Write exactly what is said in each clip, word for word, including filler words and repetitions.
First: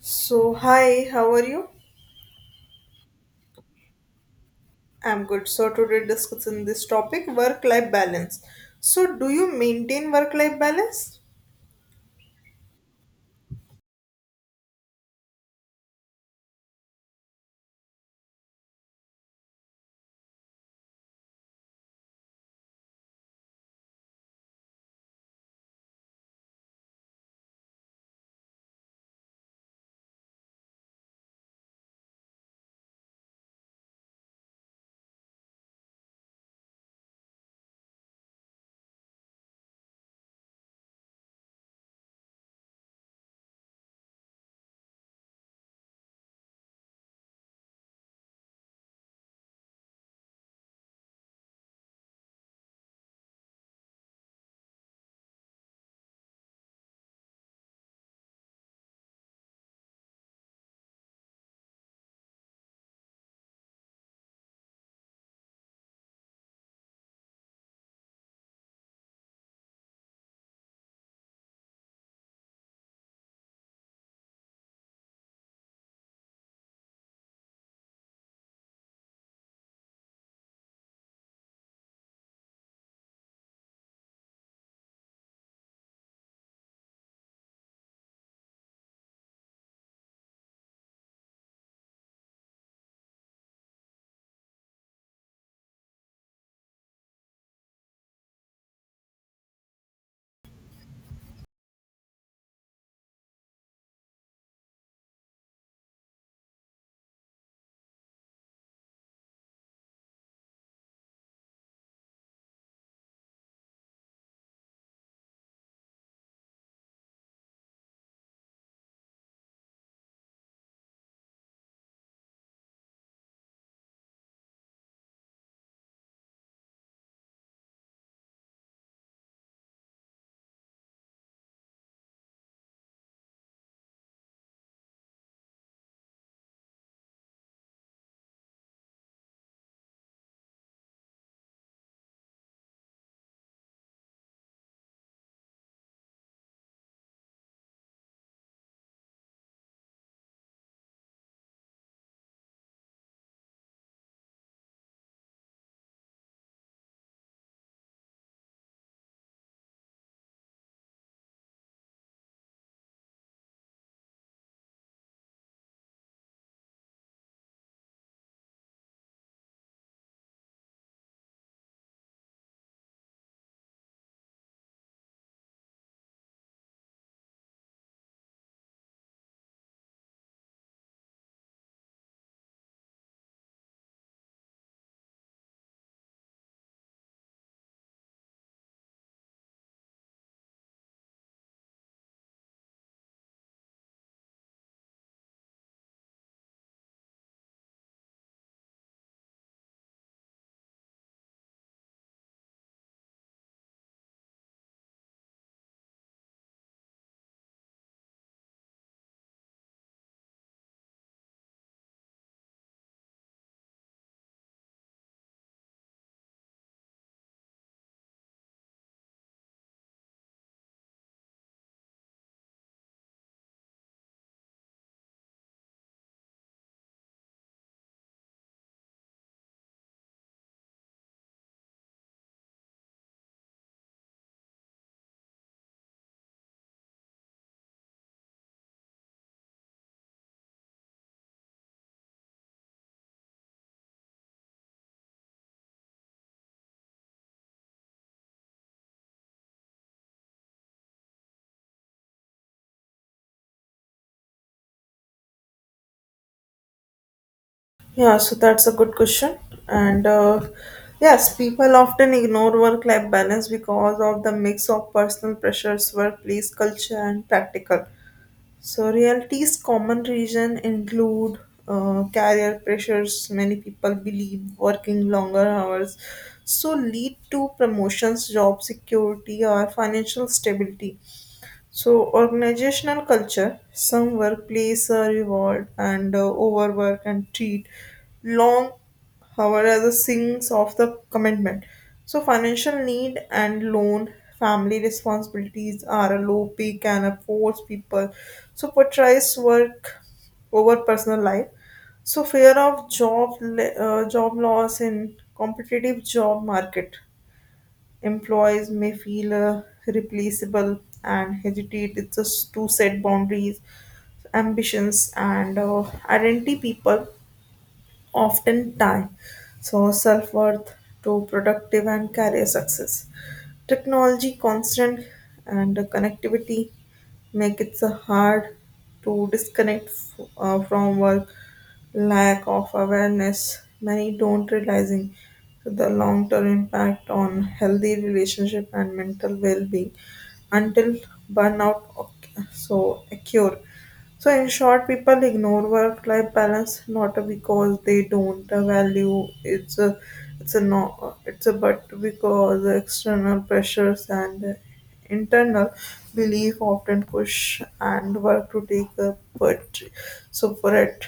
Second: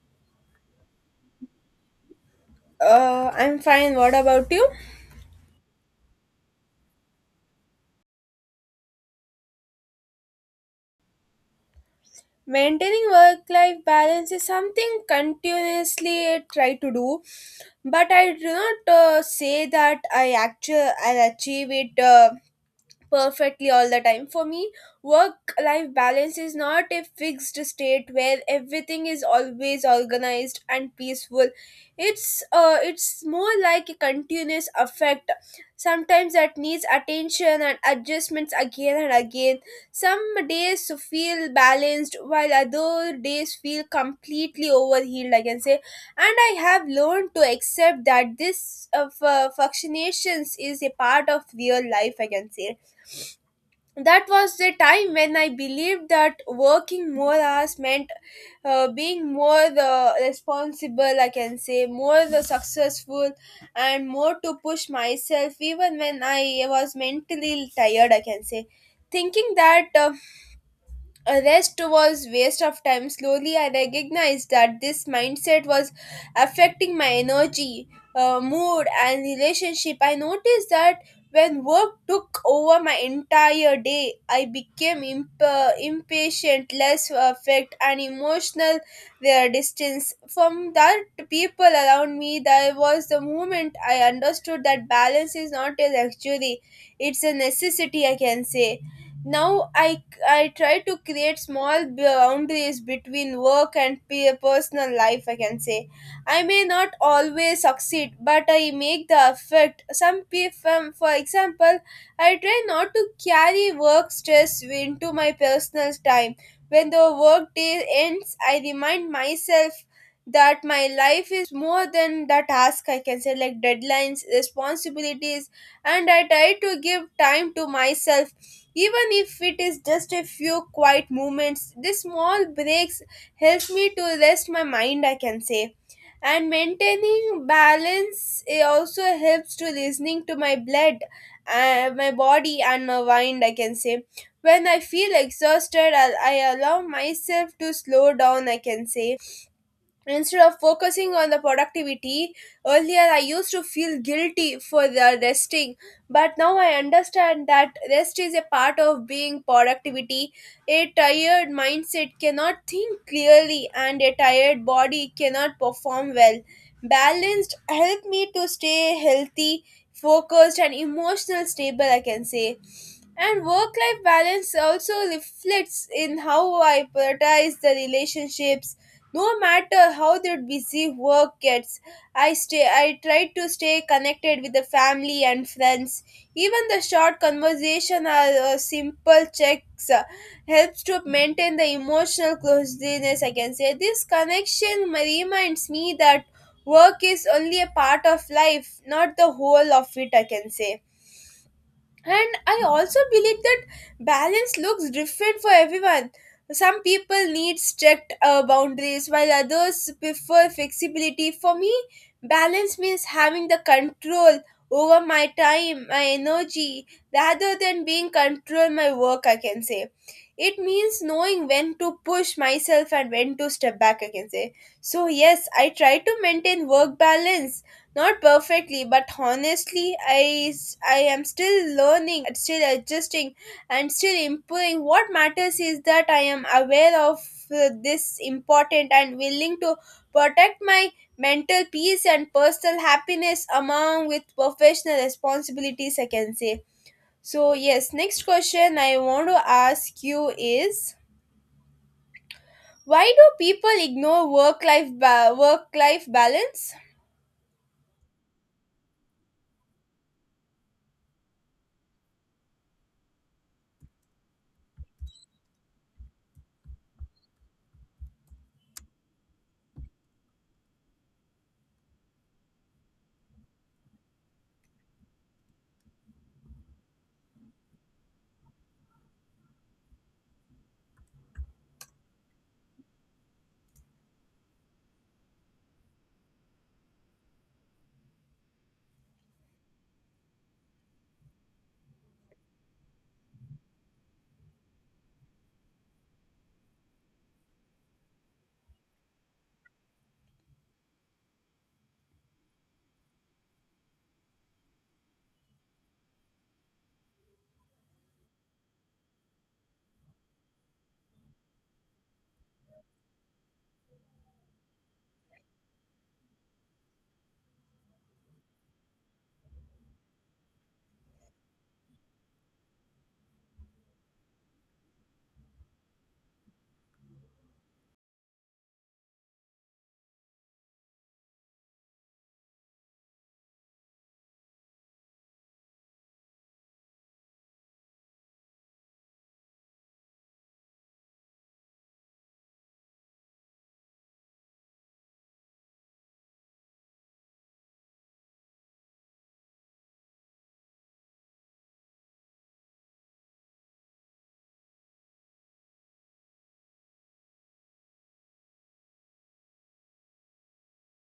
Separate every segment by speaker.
Speaker 1: So, hi, how are you?
Speaker 2: Uh, I'm fine. What about you?
Speaker 1: I'm good. So, today discussing this topic work life balance. So, do you maintain work life balance?
Speaker 2: Maintaining work life balance is something continuously I try to do, but I do not uh, say that I actually I'll achieve it. Uh, perfectly all the time. For me, work life balance is not a fixed state where everything is always organized and peaceful. It's uh it's more like a continuous effect. Sometimes that needs attention and adjustments again and again. Some days feel balanced while other days feel completely overhealed, I can say. And I have learned to accept that this uh, fu- fluctuations is a part of real life, I can say that was the time when I believed that working more hours meant uh, being more the responsible, I can say, more the successful, and more to push myself, even when I was mentally tired, I can say. Thinking that uh, a rest was waste of time. Slowly, I recognized that this mindset was affecting my energy, uh, mood, and relationship. I noticed that when work took over my entire day, I became imp- uh, impatient, less affect, and emotional their distance from that people around me. There was the moment I understood that balance is not a luxury; it's a necessity. I can say now i I try to create small boundaries between work and pe- personal life, I can say. I may not always succeed, but I make the effort. Some people, for example, I try not to carry work stress into my personal time. When the work day ends, I remind myself that my life is more than the task I can say like deadlines responsibilities and I try to give time to myself even if it is just a few quiet moments, these small breaks help me to rest my mind, I can say. And maintaining balance it also helps to listening to my blood, uh, my body, and my mind, I can say. When I feel exhausted, I, I allow myself to slow down, I can say. Instead of focusing on the productivity, earlier I used to feel guilty for the resting, but now I understand that rest is a part of being productivity. A tired mindset cannot think clearly, and a tired body cannot perform well. Balanced helped me to stay healthy, focused, and emotional stable, I can say. And work life balance also reflects in how I prioritize the relationships no matter how their busy work gets i stay i try to stay connected with the family and friends even the short conversation or uh, simple checks uh, helps to maintain the emotional closeness I can say this connection reminds me that work is only a part of life not the whole of it I can say and I also believe that balance looks different for everyone. Some people need strict uh, boundaries while others prefer flexibility. For me, balance means having the control over my time, my energy, rather than being control my work, I can say. It means knowing when to push myself and when to step back, I can say. So, yes, I try to maintain work balance not perfectly, but honestly, I, s- I am still learning, uh, still adjusting, and still improving. What matters is that I am aware of uh, this important and willing to protect my mental peace and personal happiness among with professional responsibilities, I can say. So, yes, next question I want to ask you is why do people ignore work life ba- work life balance?
Speaker 1: Yeah, so that's a good question. And uh, yes, people often ignore work life balance because of the mix of personal pressures, workplace culture, and practical. So, reality's common reason include uh, career pressures. Many people believe working longer hours so lead to promotions, job security, or financial stability. So, organizational culture, some workplace uh, reward and uh, overwork and treat long hour as a sinks of the commitment. So, financial need and loan, family responsibilities are a low pay can uh, force people. So, portrays work over personal life. So, fear of job le- uh, job loss in competitive job market employees may feel uh, replaceable and hesitate it's just to set boundaries ambitions and uh, identity people often tie so self worth to productive and career success. Technology constant and connectivity make it so hard to disconnect f- uh, from work. Lack of awareness, many don't realizing the long term impact on healthy relationship and mental well being until burnout oc- so occur. So, in short, people ignore work life balance not because they don't value it's a it's a no it's a but because external pressures and internal belief often push and work to take a but so for it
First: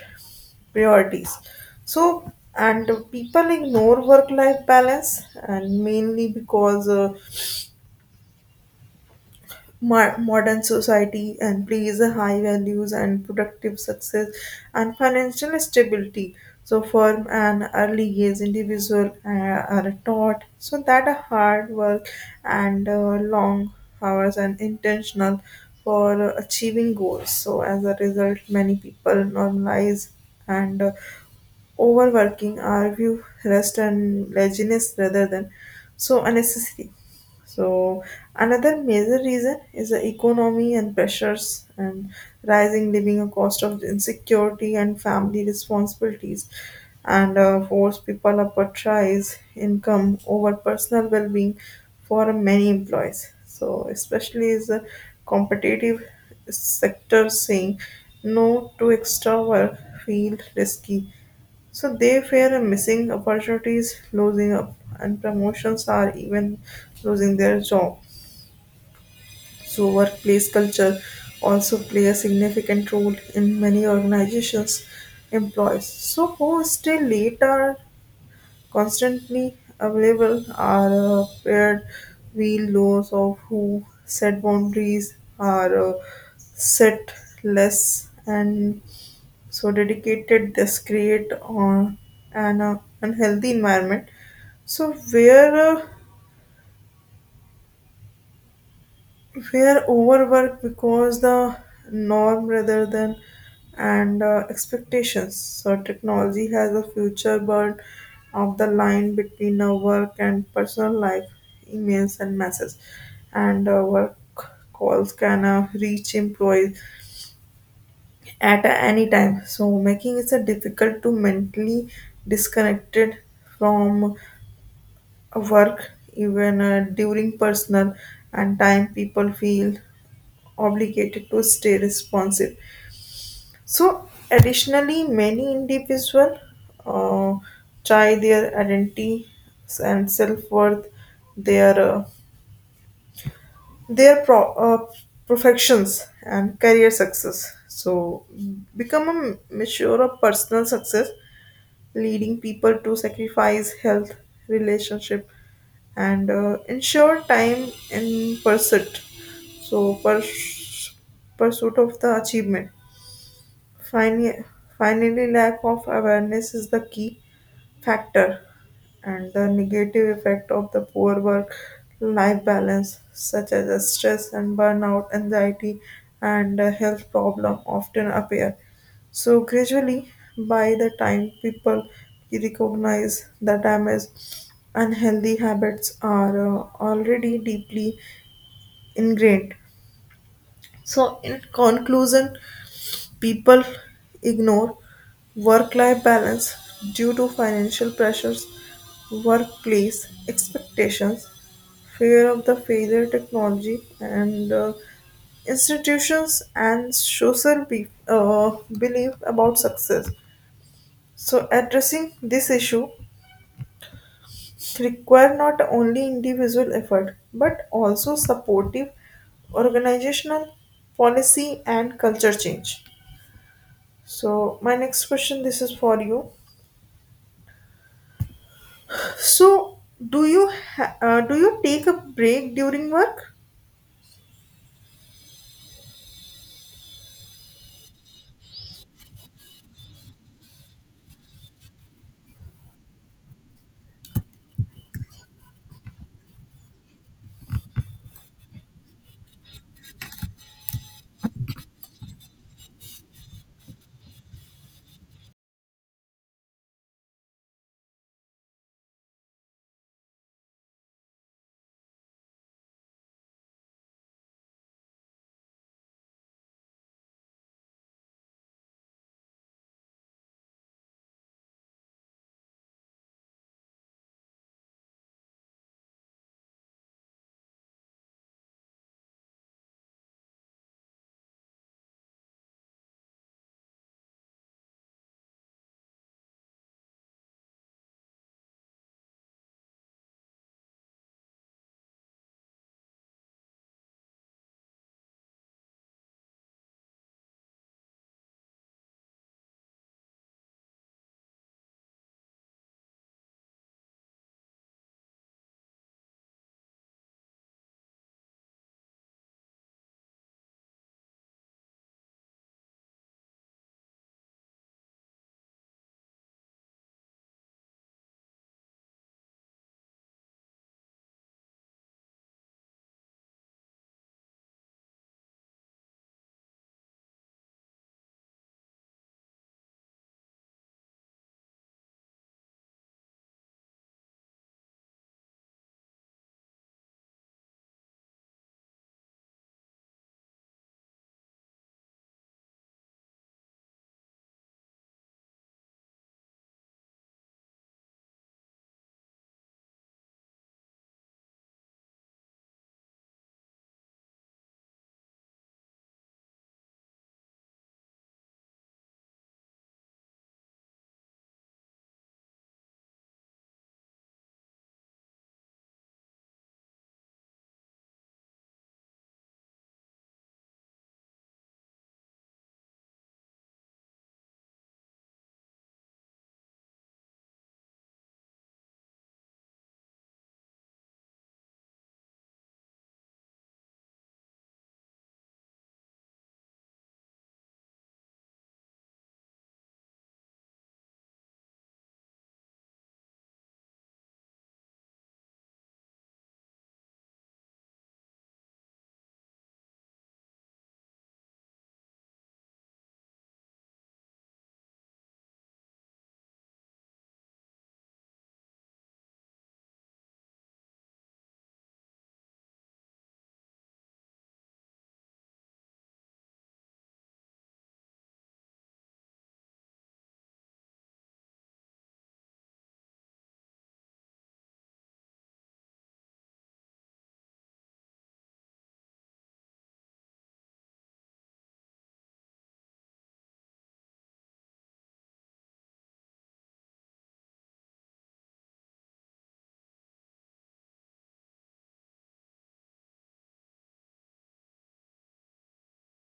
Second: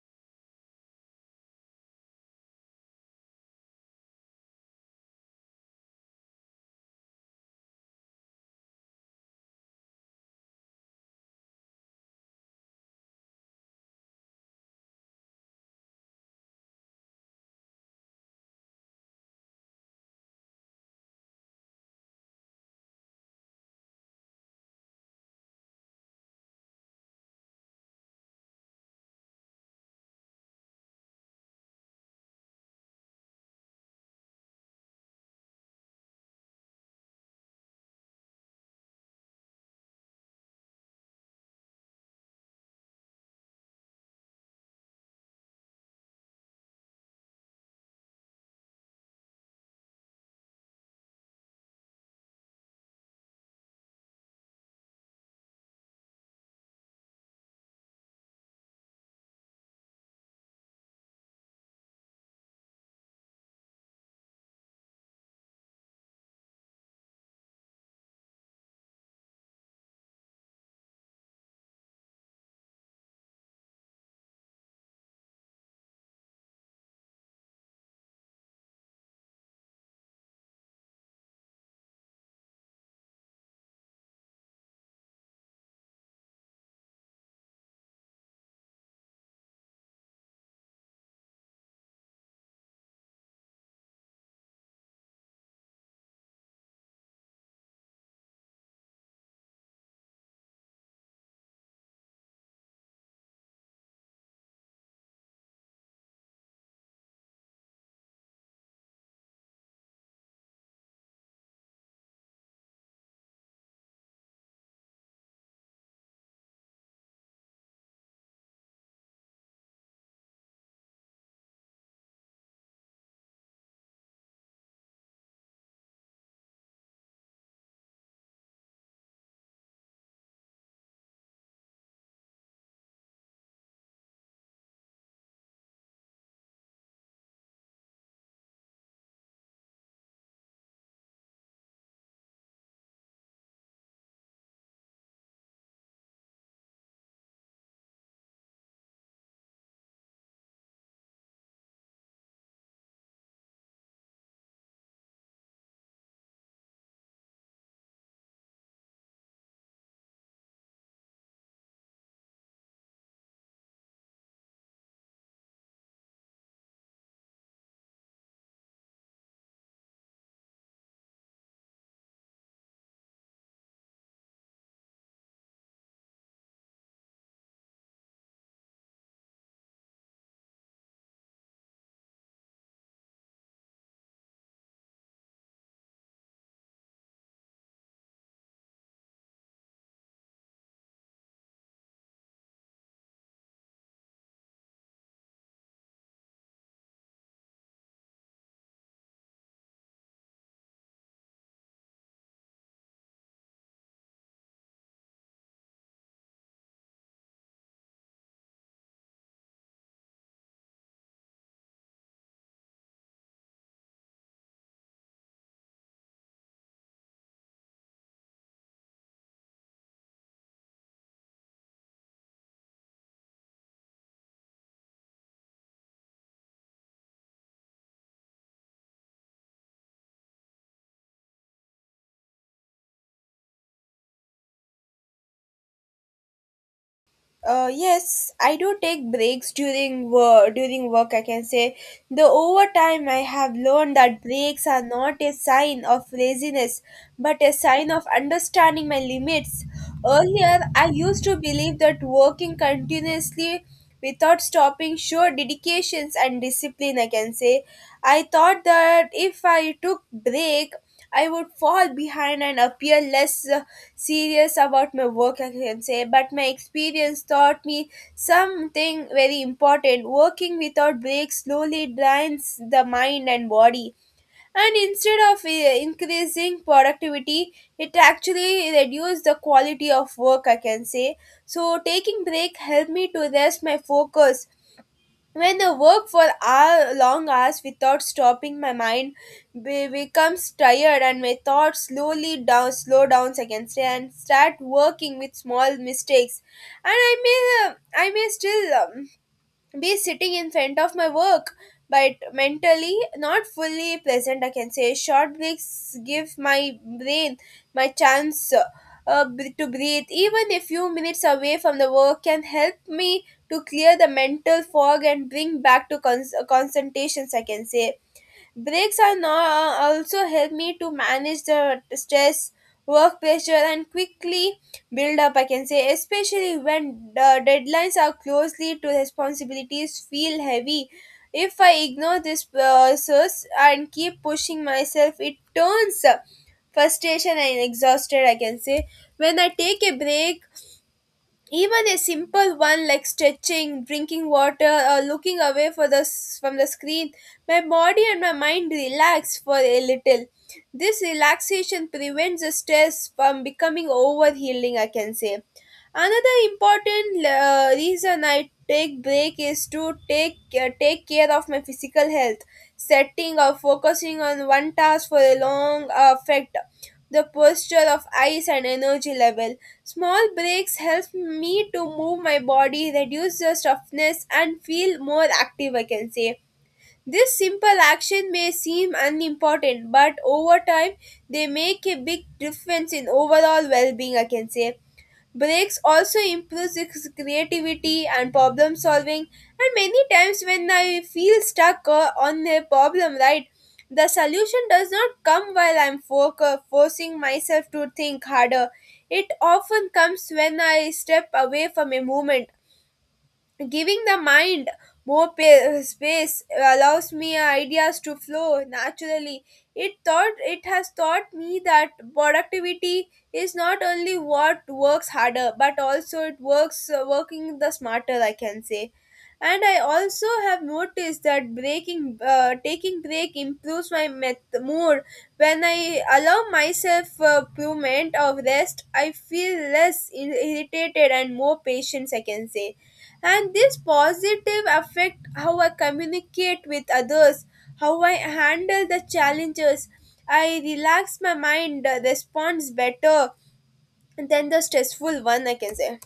Speaker 1: priorities. So, and people ignore work life balance and mainly because uh, mar- modern society and a high values and productive success and financial stability so from an early age individual uh, are taught so that a hard work and uh, long hours and intentional for achieving goals so as a result many people normalize and uh, overworking are view rest and laziness rather than so unnecessary so another major reason is the economy and pressures and rising living cost of insecurity and family responsibilities and uh, force people up a income over personal well-being for many employees. So especially is the competitive sector saying no to extra work feel risky so they fear missing opportunities, losing up, and promotions are even losing their job. So workplace culture also play a significant role in many organizations employees. So who stay late are constantly available are uh, paired wheel laws of who set boundaries are uh, set less and so dedicated this create uh, an uh, unhealthy environment so where uh, where overwork because the norm rather than and uh, expectations so technology has a future but of the line between our work and personal life emails and messages and uh, work calls can uh, reach employees at any time. So making it a difficult to mentally disconnected from a work even uh, during personal and time people feel obligated to stay responsive. So additionally many individuals uh, try their identity and self-worth their uh, their pro- uh, perfections and career success so become a measure of personal success leading people to sacrifice health, relationship, and uh, ensure time in pursuit. So, purs- pursuit of the achievement. Finally, finally, lack of awareness is the key factor, and the negative effect of the poor work life balance, such as the stress and burnout, anxiety, and uh, health problem, often appear. So, gradually, by the time people recognize the damage, unhealthy habits are uh, already deeply ingrained. So, in conclusion, people ignore work-life balance due to financial pressures, workplace expectations, fear of the failure technology, and uh, institutions and social be- uh, belief about success. So addressing this issue require not only individual effort but also supportive organizational policy and culture change. So my next question, this is for you. So do you ha- uh, do you take a break during work?
Speaker 2: Uh, yes, I do take breaks during work. During work, I can say the overtime I have learned that breaks are not a sign of laziness, but a sign of understanding my limits. Earlier, I used to believe that working continuously without stopping showed dedications and discipline. I can say I thought that if I took break I would fall behind and appear less uh, serious about my work, I can say. But my experience taught me something very important. Working without breaks slowly drains the mind and body. And instead of uh, increasing productivity, it actually reduced the quality of work, I can say. So taking break helped me to rest my focus when I work for hour, long hours without stopping, my mind be- becomes tired and my thoughts slowly down, slow down seconds and start working with small mistakes. And I may, uh, I may still um, be sitting in front of my work but mentally not fully present I can say short breaks give my brain my chance uh, b- to breathe even a few minutes away from the work can help me to clear the mental fog and bring back to cons- concentrations I can say. Breaks are now also help me to manage the stress, work pressure, and quickly build up. I can say, especially when the deadlines are closely to responsibilities feel heavy. If I ignore this process and keep pushing myself, it turns frustration and exhausted. I can say, when I take a break even a simple one like stretching drinking water or looking away for the s- from the screen my body and my mind relax for a little this relaxation prevents the stress from becoming overhealing I can say another important uh, reason I take break is to take uh, take care of my physical health setting or focusing on one task for a long affect the posture of eyes and energy level. Small breaks help me to move my body, reduce the stiffness, and feel more active, I can say. This simple action may seem unimportant, but over time they make a big difference in overall well being, I can say. Breaks also improves his creativity and problem solving. And many times, when I feel stuck uh, on a problem, right, the solution does not come while I'm fo- uh, forcing myself to think harder. It often comes when I step away from a moment. Giving the mind more pa- space allows me ideas to flow naturally. It thought it has taught me that productivity is not only what works harder, but also it works uh, working the smarter. I can say and I also have noticed that breaking uh, taking break improves my met- mood when I allow myself a moment of rest I feel less ir- irritated and more patience I can say and this positive affect how I communicate with others how I handle the challenges I relax my mind uh, responds better than the stressful one I can say.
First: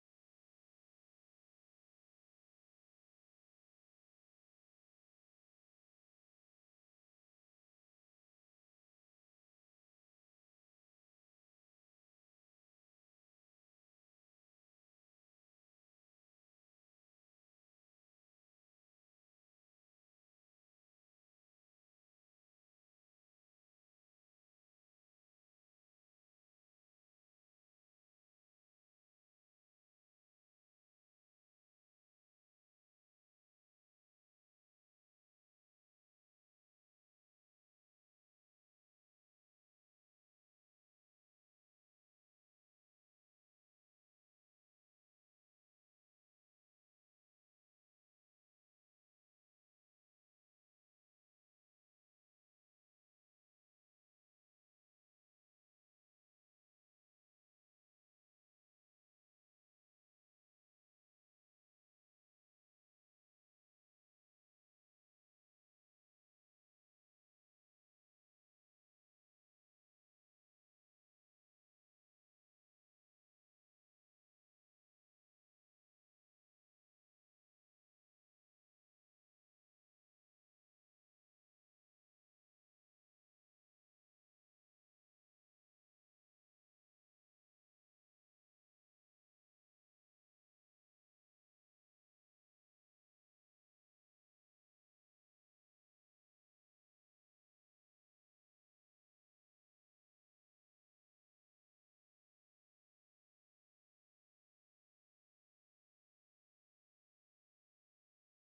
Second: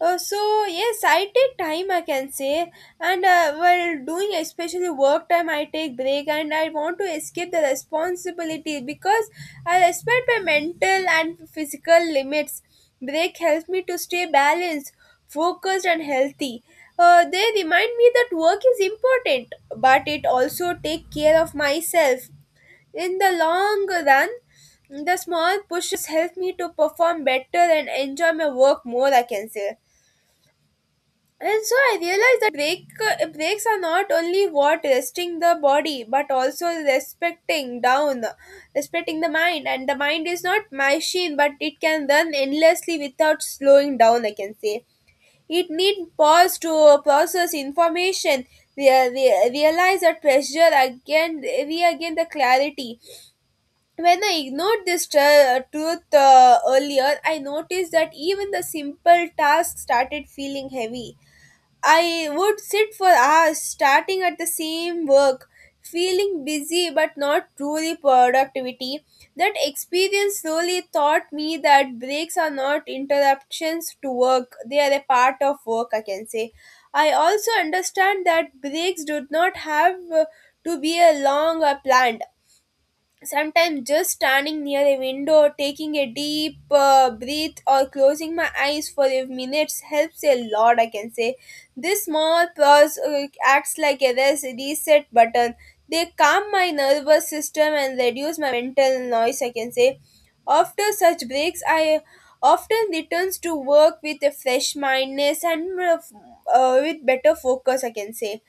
Speaker 2: Uh, so yes, I take time I can say, and uh, while doing especially work time, I take break and I want to escape the responsibility because I respect my mental and physical limits. Break helps me to stay balanced, focused, and healthy. Uh, they remind me that work is important, but it also take care of myself. In the long run, the small pushes help me to perform better and enjoy my work more. I can say. And so I realized that break, uh, breaks are not only what resting the body, but also respecting down, respecting the mind. And the mind is not machine, but it can run endlessly without slowing down. I can say it need pause to process information, rea- rea- realize the pressure again, regain the clarity. When I ignored this tru- truth uh, earlier, I noticed that even the simple tasks started feeling heavy. I would sit for hours starting at the same work, feeling busy but not truly productivity. That experience slowly taught me that breaks are not interruptions to work, they are a part of work, I can say. I also understand that breaks do not have uh, to be a long or planned. Sometimes just standing near a window, taking a deep uh, breath, or closing my eyes for a minute helps a lot, I can say. This small pause uh, acts like a res- reset button. They calm my nervous system and reduce my mental noise, I can say. After such breaks, I often returns to work with a fresh mindness and uh, f- uh, with better focus, I can say.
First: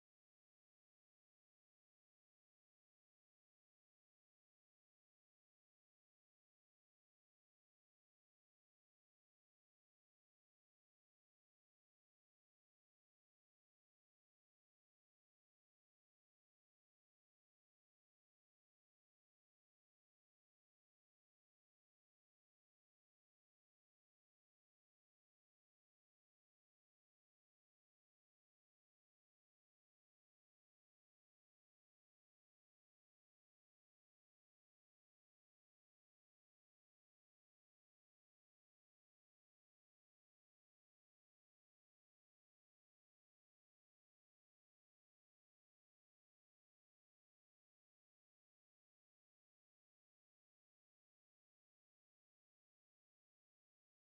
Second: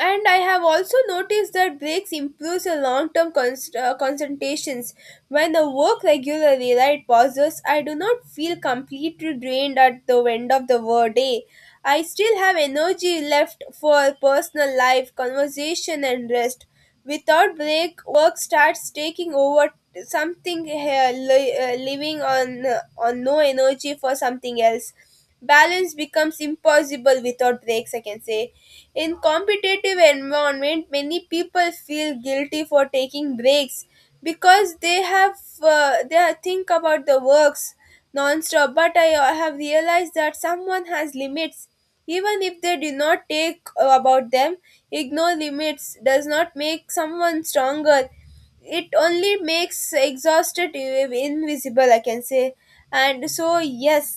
Speaker 2: And I have also noticed that breaks improves your long-term const- uh, concentrations. When I work regularly, right, pauses, I do not feel completely drained at the end of the wor- day. I still have energy left for personal life, conversation, and rest. Without break, work starts taking over something here, li- uh, living on uh, on no energy for something else. Balance becomes impossible without breaks, I can say. In competitive environment, many people feel guilty for taking breaks because they have uh, they are- think about the works non-stop. But I uh, have realized that someone has limits even if they do not take uh, about them. Ignore limits does not make someone stronger. It only makes exhausted, uh, invisible, I can say. And so, yes,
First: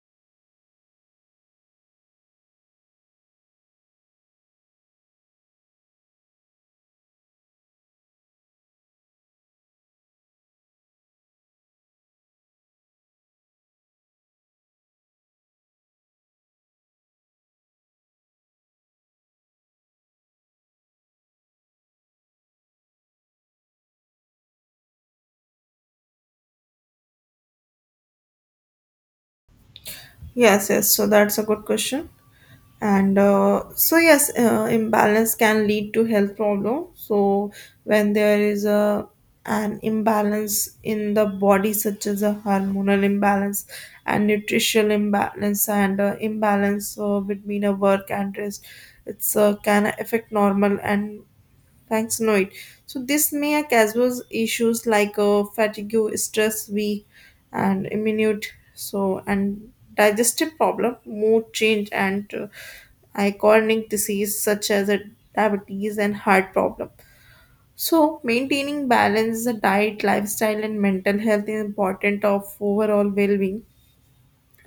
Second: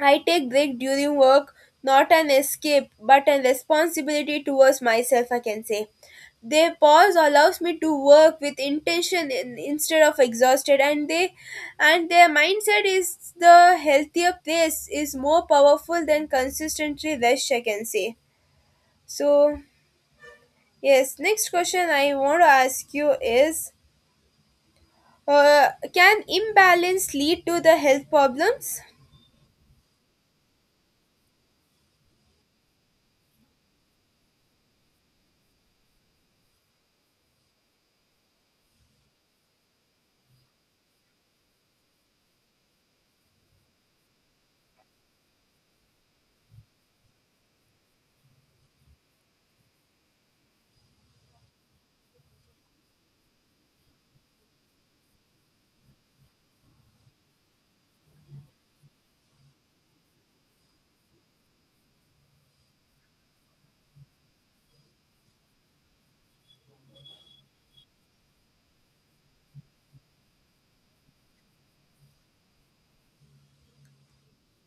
Speaker 2: I take break during work, not an escape, but a responsibility towards myself, I can say. They pause allows me to work with intention in, instead of exhausted and they and their mindset is the healthier place is more powerful than consistently rush, I can say. So, yes, next question I want to ask you is, uh, can imbalance lead to the health problems?
Speaker 1: Yes, yes. So that's a good question. and uh, so yes uh, imbalance can lead to health problem so when there is a an imbalance in the body such as a hormonal imbalance and nutritional imbalance and uh, imbalance uh, between a work and rest it's uh, can affect normal and thanks no it so this may cause issues like uh, fatigue stress weak and immune so and digestive problem mood change and uh, iconic disease such as a diabetes and heart problem so maintaining balance the diet lifestyle and mental health is important of overall well-being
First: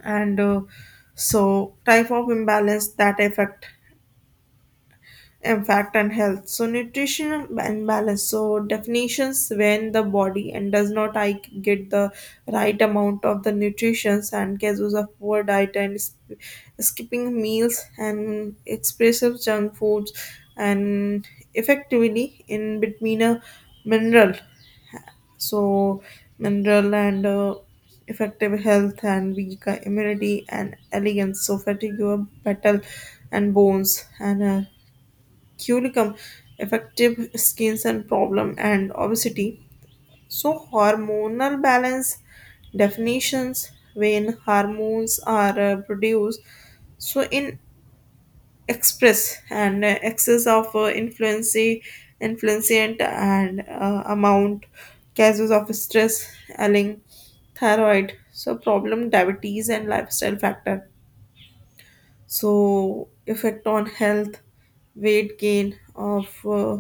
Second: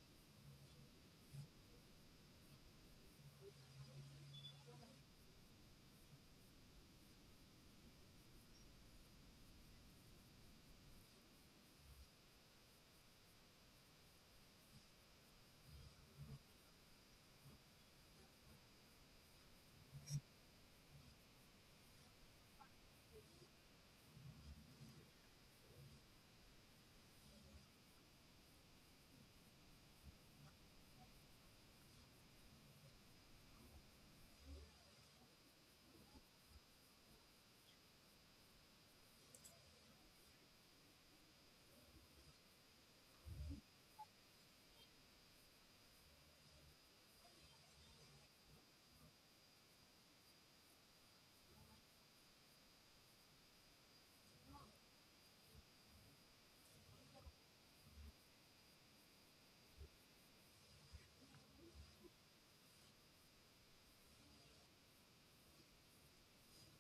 Speaker 1: and uh, so type of imbalance that affect in fact and health so nutritional and balance so definitions when the body and does not I get the right amount of the nutritions and cases of poor diet and sp- skipping meals and expressive junk foods and effectively in between a mineral so mineral and uh, effective health and weak immunity and elegance so fatigue battle and bones and uh, curicum, effective skin and problem and obesity. So hormonal balance definitions when hormones are uh, produced so in express and uh, excess of uh, influence influencient and uh, amount cases of stress ailing thyroid so problem diabetes and lifestyle factor so effect on health weight gain of uh,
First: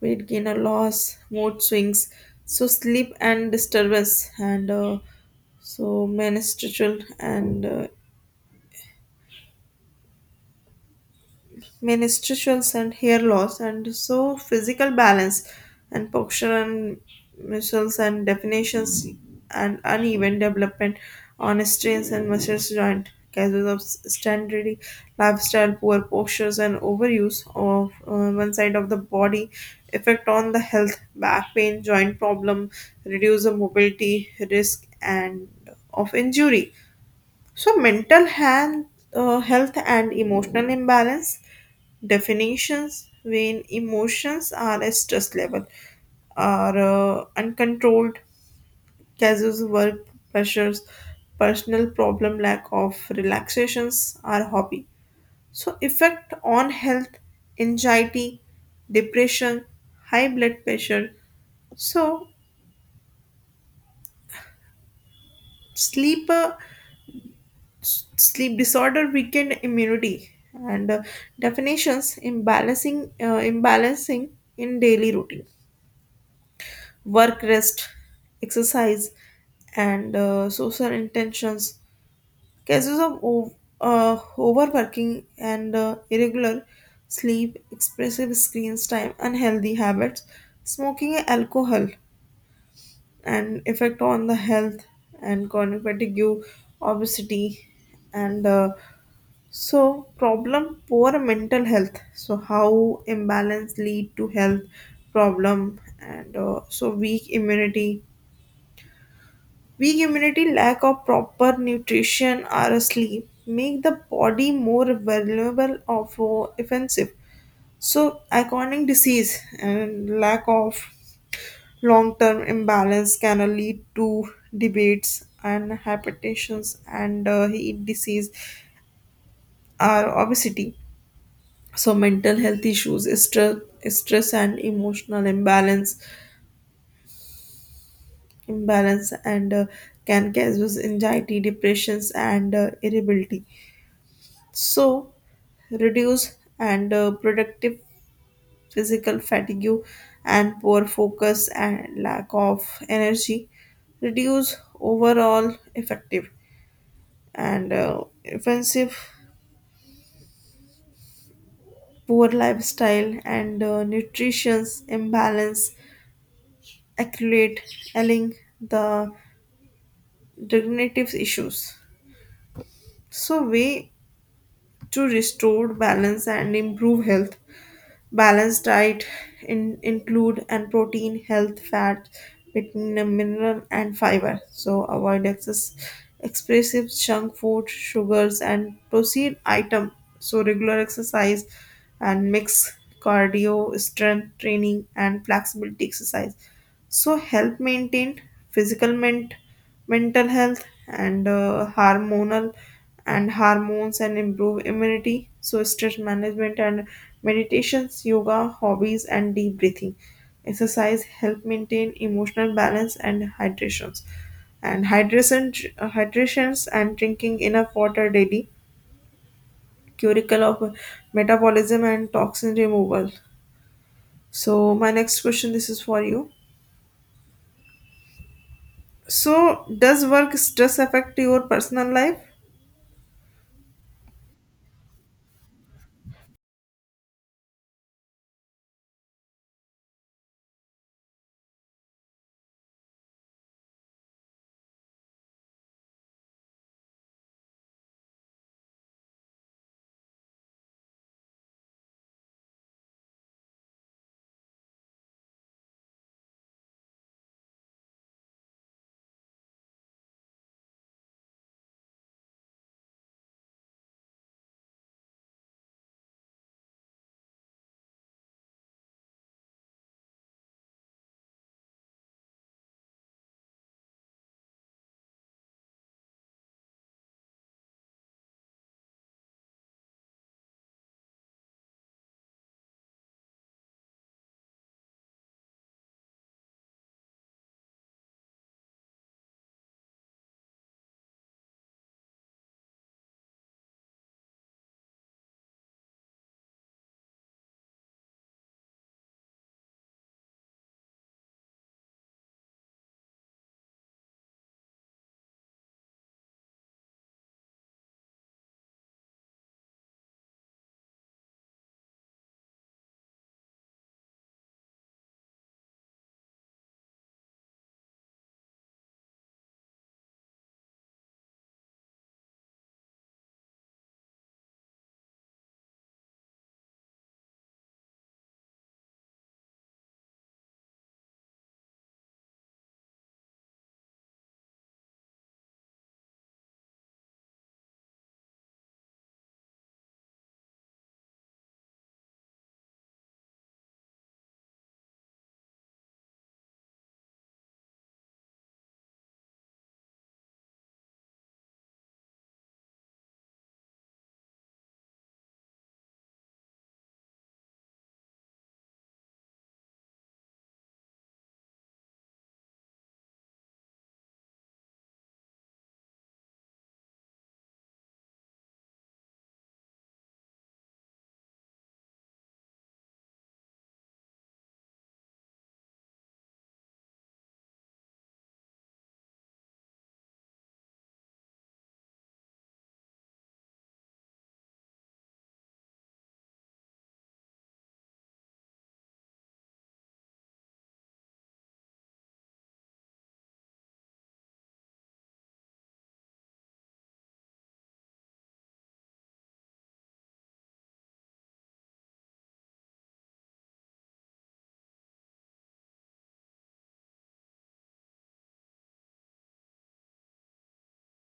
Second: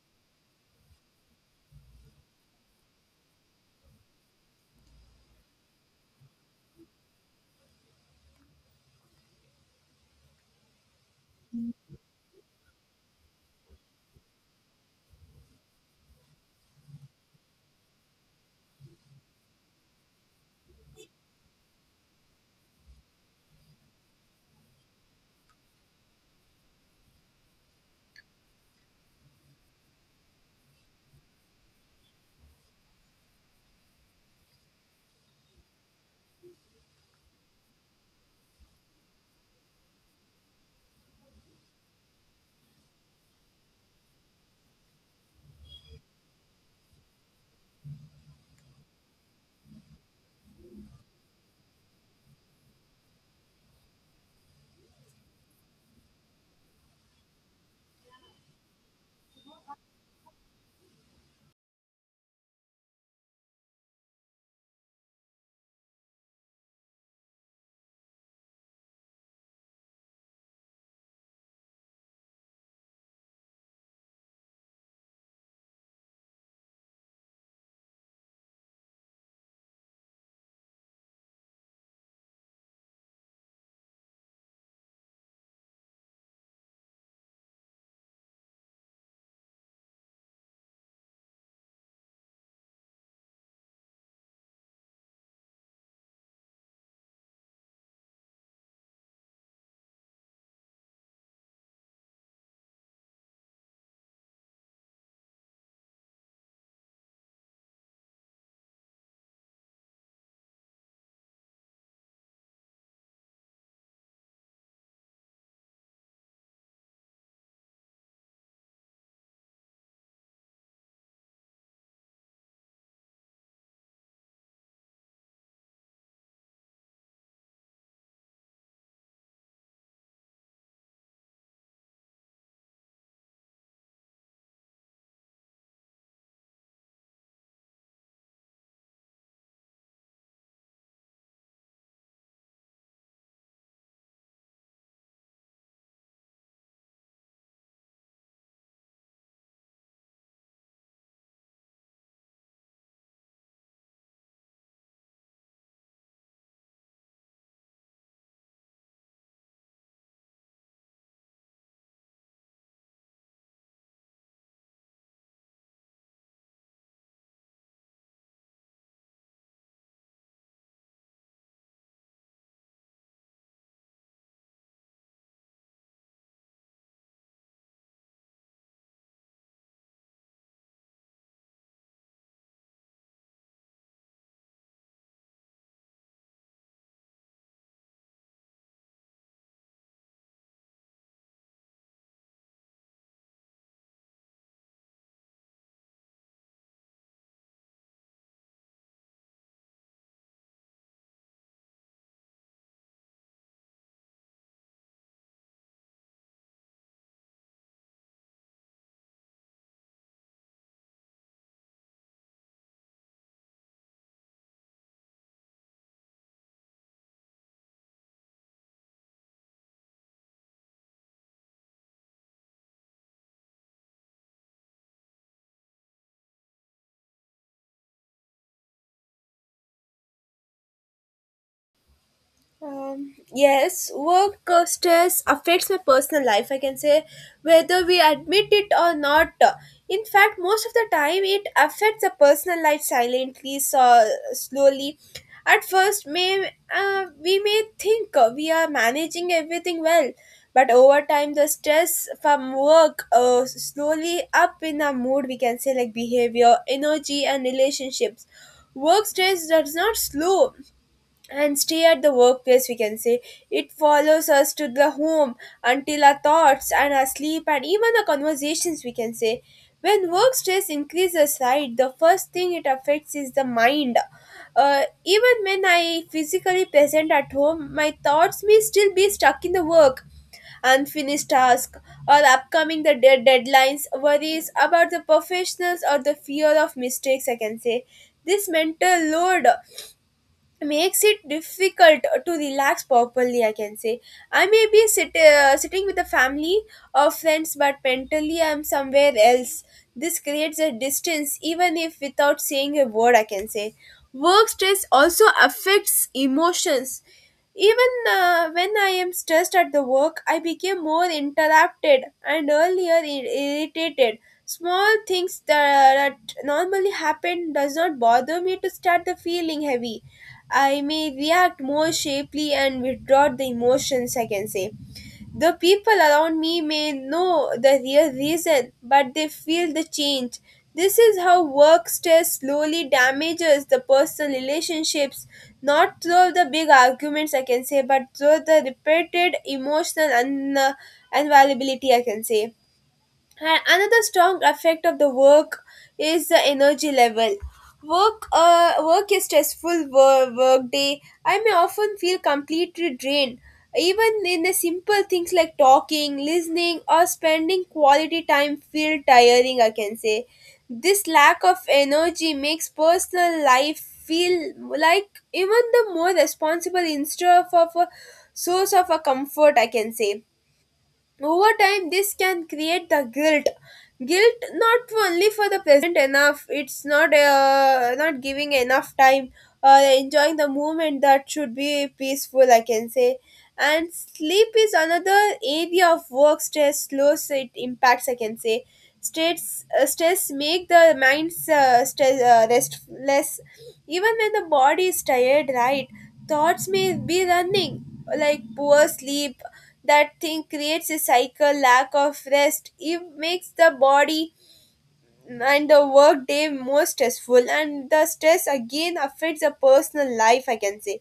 Speaker 1: weight gain or loss, mood swings, so sleep and disturbance, and uh, so menstrual and uh, menstruations and hair loss and so physical balance and posture and muscles and definitions and uneven development on strains and muscles joint causes of standard lifestyle poor postures and overuse of uh, one side of the body effect on the health back pain joint problem reduce the mobility risk and of injury so mental hand, uh, health and emotional imbalance definitions when emotions are a stress level are uh, uncontrolled causes work pressures personal problem lack of relaxations are hobby so effect on health anxiety depression high blood pressure so sleep uh, sleep disorder weakened immunity and uh, definitions imbalancing uh, imbalancing in daily routine work rest exercise and uh, social intentions cases of o- uh, overworking and uh, irregular sleep excessive screen time unhealthy habits smoking alcohol and effect on the health and chronic fatigue obesity and uh, so problem poor mental health. So how imbalance lead to health problem and uh, so weak immunity weak immunity, lack of proper nutrition or sleep make the body more vulnerable of uh, offensive. So, chronic disease and lack of long-term imbalance can lead to debates and hypertensions and uh, heat disease or obesity. So, mental health issues, stress, stress and emotional imbalance, imbalance and uh, can cause anxiety, depressions, and uh, irritability. So, reduce and uh, productive physical fatigue and poor focus and lack of energy. Reduce overall effective and uh, offensive poor lifestyle and uh, nutrition's imbalance accurate allying the dignitative issues. So, way to restore balance and improve health balanced diet in, include and protein, health, fat, vitamin, mineral, and fiber. So avoid excess expressive junk food, sugars, and protein item. So regular exercise and mix cardio, strength training, and flexibility exercise. So help maintain physical ment mental health and uh, hormonal and hormones and improve immunity so stress management and meditations yoga hobbies and deep breathing exercise help maintain emotional balance and hydrations and hydration hydrations and drinking enough water daily curicle of metabolism and toxin removal so my next question this is for you so does work stress affect your personal life
Speaker 2: Um, yes, work uh, stress affects my personal life, I can say, whether we admit it or not. In fact, most of the time, it affects the personal life silently, so slowly. At first, may uh, we may think uh, we are managing everything well, but over time, the stress from work uh, slowly up in our mood. We can say like behavior, energy, and relationships. Work stress does not slow; and stay at the workplace, we can say it follows us to the home until our thoughts and our sleep and even the conversations, we can say. When work stress increases, right, the first thing it affects is the mind. Uh, even when I physically present at home, my thoughts may still be stuck in the work, unfinished task, or upcoming the de- deadlines, worries about the professionals, or the fear of mistakes, I can say. This mental load makes it difficult to relax properly, I can say. I may be sit, uh, sitting with a family or friends, but mentally I'm somewhere else. This creates a distance even if without saying a word, I can say. Work stress also affects emotions. Even uh, when I am stressed at the work, I became more interrupted and earlier ir- irritated. Small things that, that normally happen does not bother me to start the feeling heavy. I may react more shapely and withdraw the emotions, I can say. The people around me may know the real reason, but they feel the change. This is how work stress slowly damages the personal relationships, not through the big arguments, I can say, but through the repeated emotional un- uh, unavailability, I can say. And another strong effect of the work is the energy level. Work, uh, work is stressful work, work day. I may often feel completely drained. Even in the simple things like talking, listening, or spending quality time feel tiring. I can say this lack of energy makes personal life feel like even the more responsible instead of a source of a comfort. I can say over time this can create the guilt guilt not only for the present enough, it's not uh, not giving enough time, uh, enjoying the moment that should be peaceful, I can say. And sleep is another area of work stress slows it impacts, I can say. Stress uh, stress make the mind's uh, stress, uh, restless, even when the body is tired, right. Thoughts may be running, like poor sleep. That thing creates a cycle. Lack of rest, it makes the body and the work day more stressful, and the stress again affects the personal life, I can say.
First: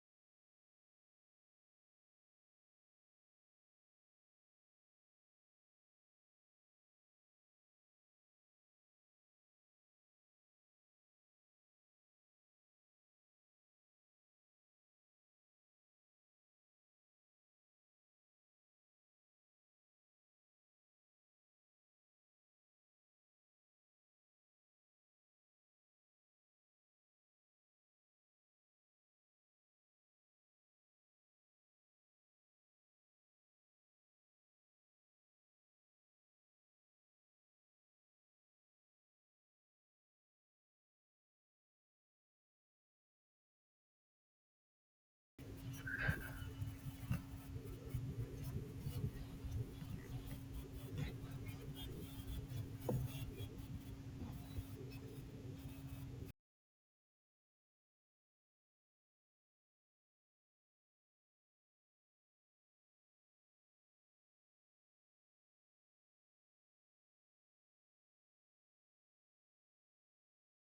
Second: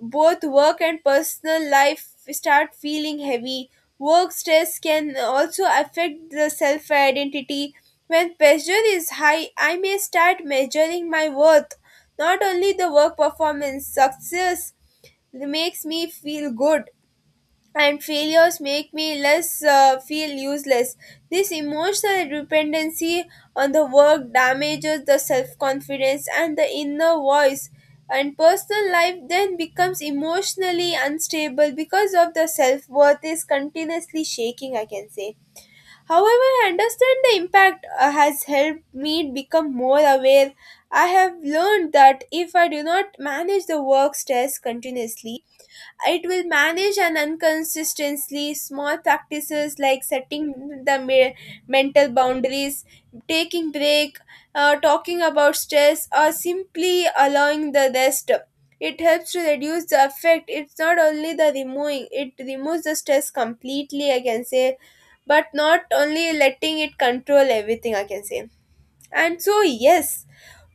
Speaker 2: Both work and personal life start feeling heavy. Work stress can also affect the self identity. When pressure is high, I may start measuring my worth, not only the work performance. Success makes me feel good, and failures make me less, uh, feel useless. This emotional dependency on the work damages the self confidence and the inner voice. And personal life then becomes emotionally unstable because of the self worth is continuously shaking, I can say. However, I understand the impact uh, has helped me become more aware. I have learned that if I do not manage the work stress continuously, it will manage an inconsistently small practices like setting the me- mental boundaries, taking break, uh, talking about stress, or simply allowing the rest. It helps to reduce the effect. It's not only the removing; it removes the stress completely. I can say, but not only letting it control everything. I can say and so, yes,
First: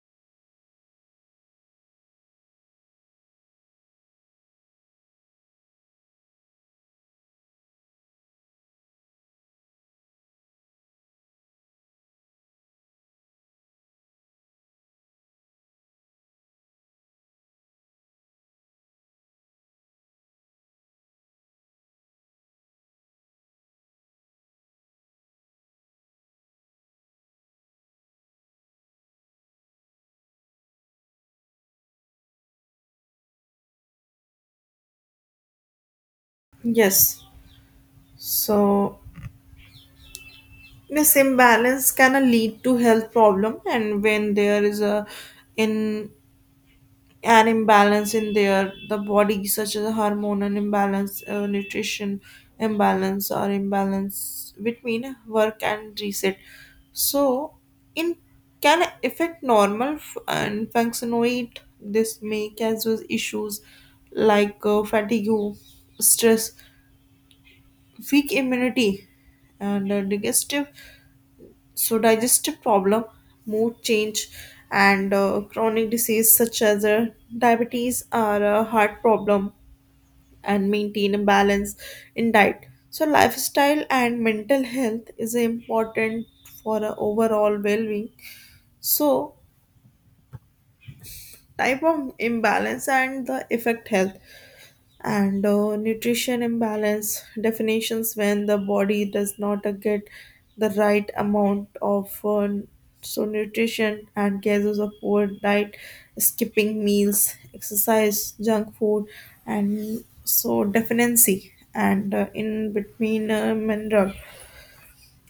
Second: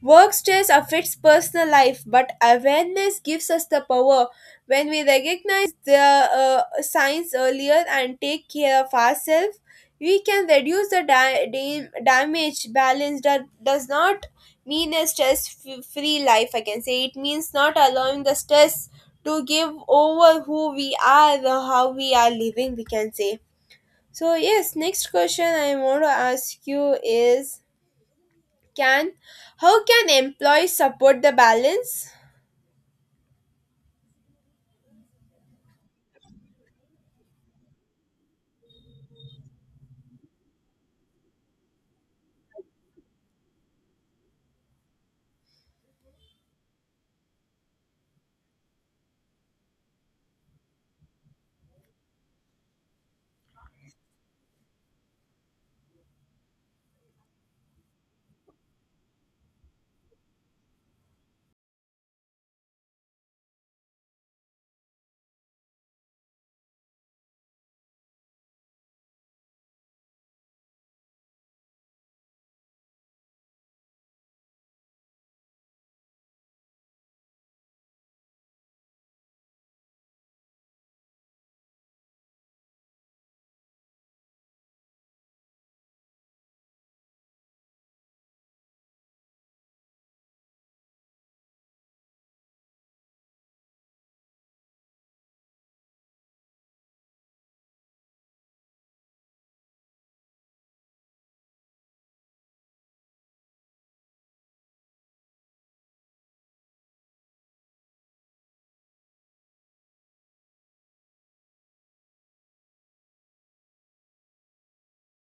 Speaker 2: work stress affects personal life, but awareness gives us the power. When we recognize the uh, signs earlier and take care of ourselves, we can reduce the da- da- damage. Balance that does not mean a stress f- free life, I can say. It means not allowing the stress to give over who we are, or how we are living, we can say. So, yes, next question I want to ask you is, can how can employees support the balance?
Speaker 1: yes so this imbalance can uh, lead to health problem and when there is a in an imbalance in their the body such as a hormonal imbalance uh, nutrition imbalance or imbalance between work and reset so in can affect normal f- and functionate this may cause issues like uh, fatigue stress weak immunity and uh, digestive so digestive problem, mood change, and uh, chronic disease such as uh, diabetes are a heart problem and maintain a balance in diet. So lifestyle and mental health is important for a overall well-being. So type of imbalance and the effect health. and uh, nutrition imbalance definitions when the body does not uh, get the right amount of uh, so nutrition and cases of poor diet skipping meals exercise junk food and so deficiency and uh, in between uh, mineral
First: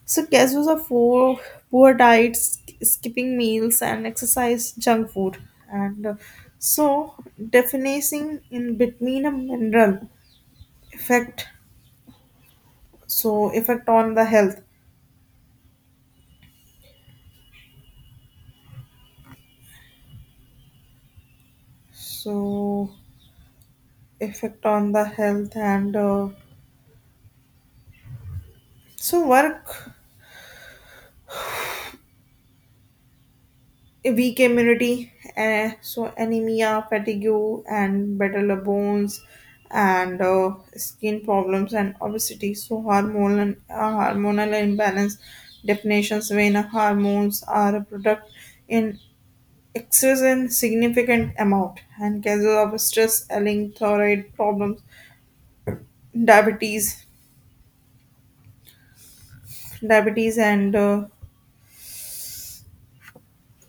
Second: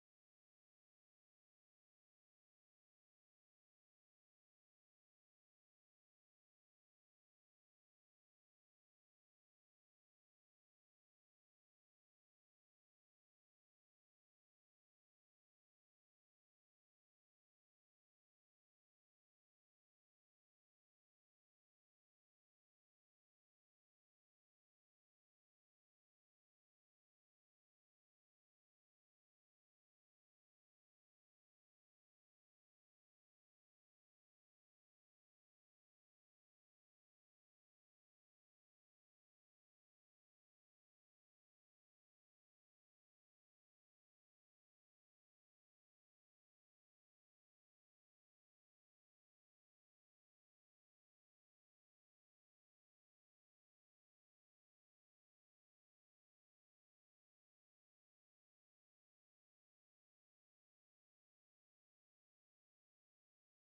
Speaker 1: so cases of poor, poor diets skipping meals and exercise junk food and uh, so definitely in between a mineral effect so effect on the health so effect on the health and uh, so work a weak immunity uh, so anemia fatigue and better bones and uh, skin problems and obesity so hormonal and uh, hormonal imbalance definitions when hormones are a product in excess and significant amount and cases of stress ailing thyroid problems diabetes diabetes and uh,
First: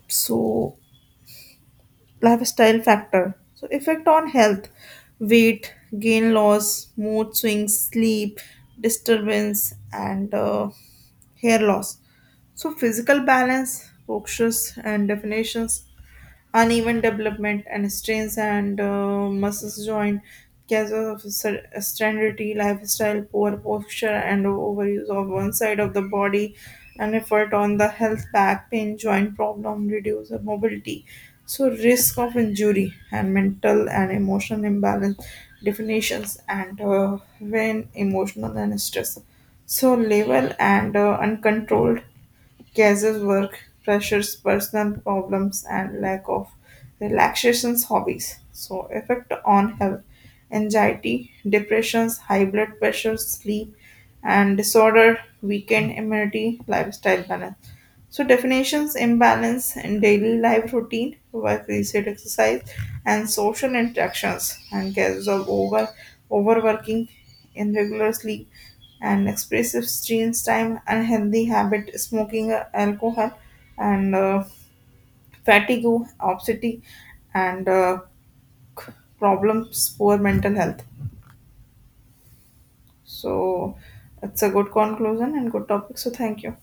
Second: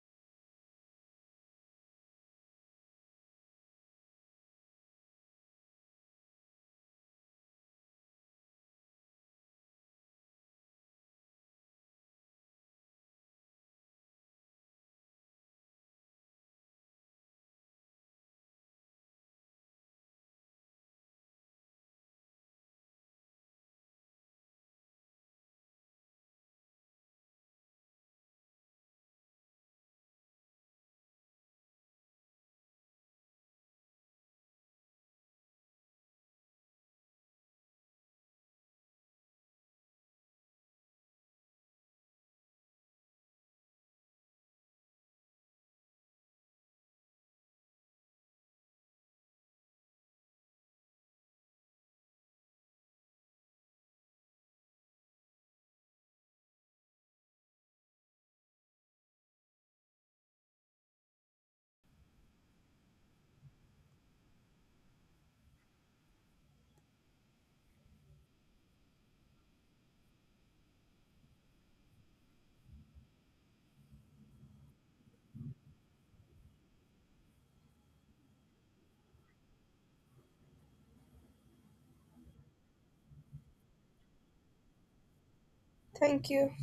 Speaker 1: so lifestyle factor so effect on health weight gain loss mood swings sleep disturbance and uh, hair loss so physical balance postures and definitions uneven development and strains and uh, muscles joint cases of ser- sedentary lifestyle poor posture and overuse of one side of the body and effort on the health back pain joint problem reduce mobility so risk of injury and mental and emotional imbalance definitions and uh, when emotional and stress so level and uh, uncontrolled cases, work pressures, personal problems, and lack of relaxations hobbies. So, effect on health, anxiety, depressions, high blood pressure, sleep and disorder, weakened immunity, lifestyle balance. So definitions imbalance in daily life routine, work reset exercise, and social interactions, and cases of over overworking, irregular sleep, and expressive screen time, unhealthy habit, smoking, uh, alcohol, and uh, fatigue, obesity, and uh, c- problems, poor mental health. So it's a good conclusion and good topic. So
Speaker 2: Thank
Speaker 1: thank
Speaker 2: you.
Speaker 1: you.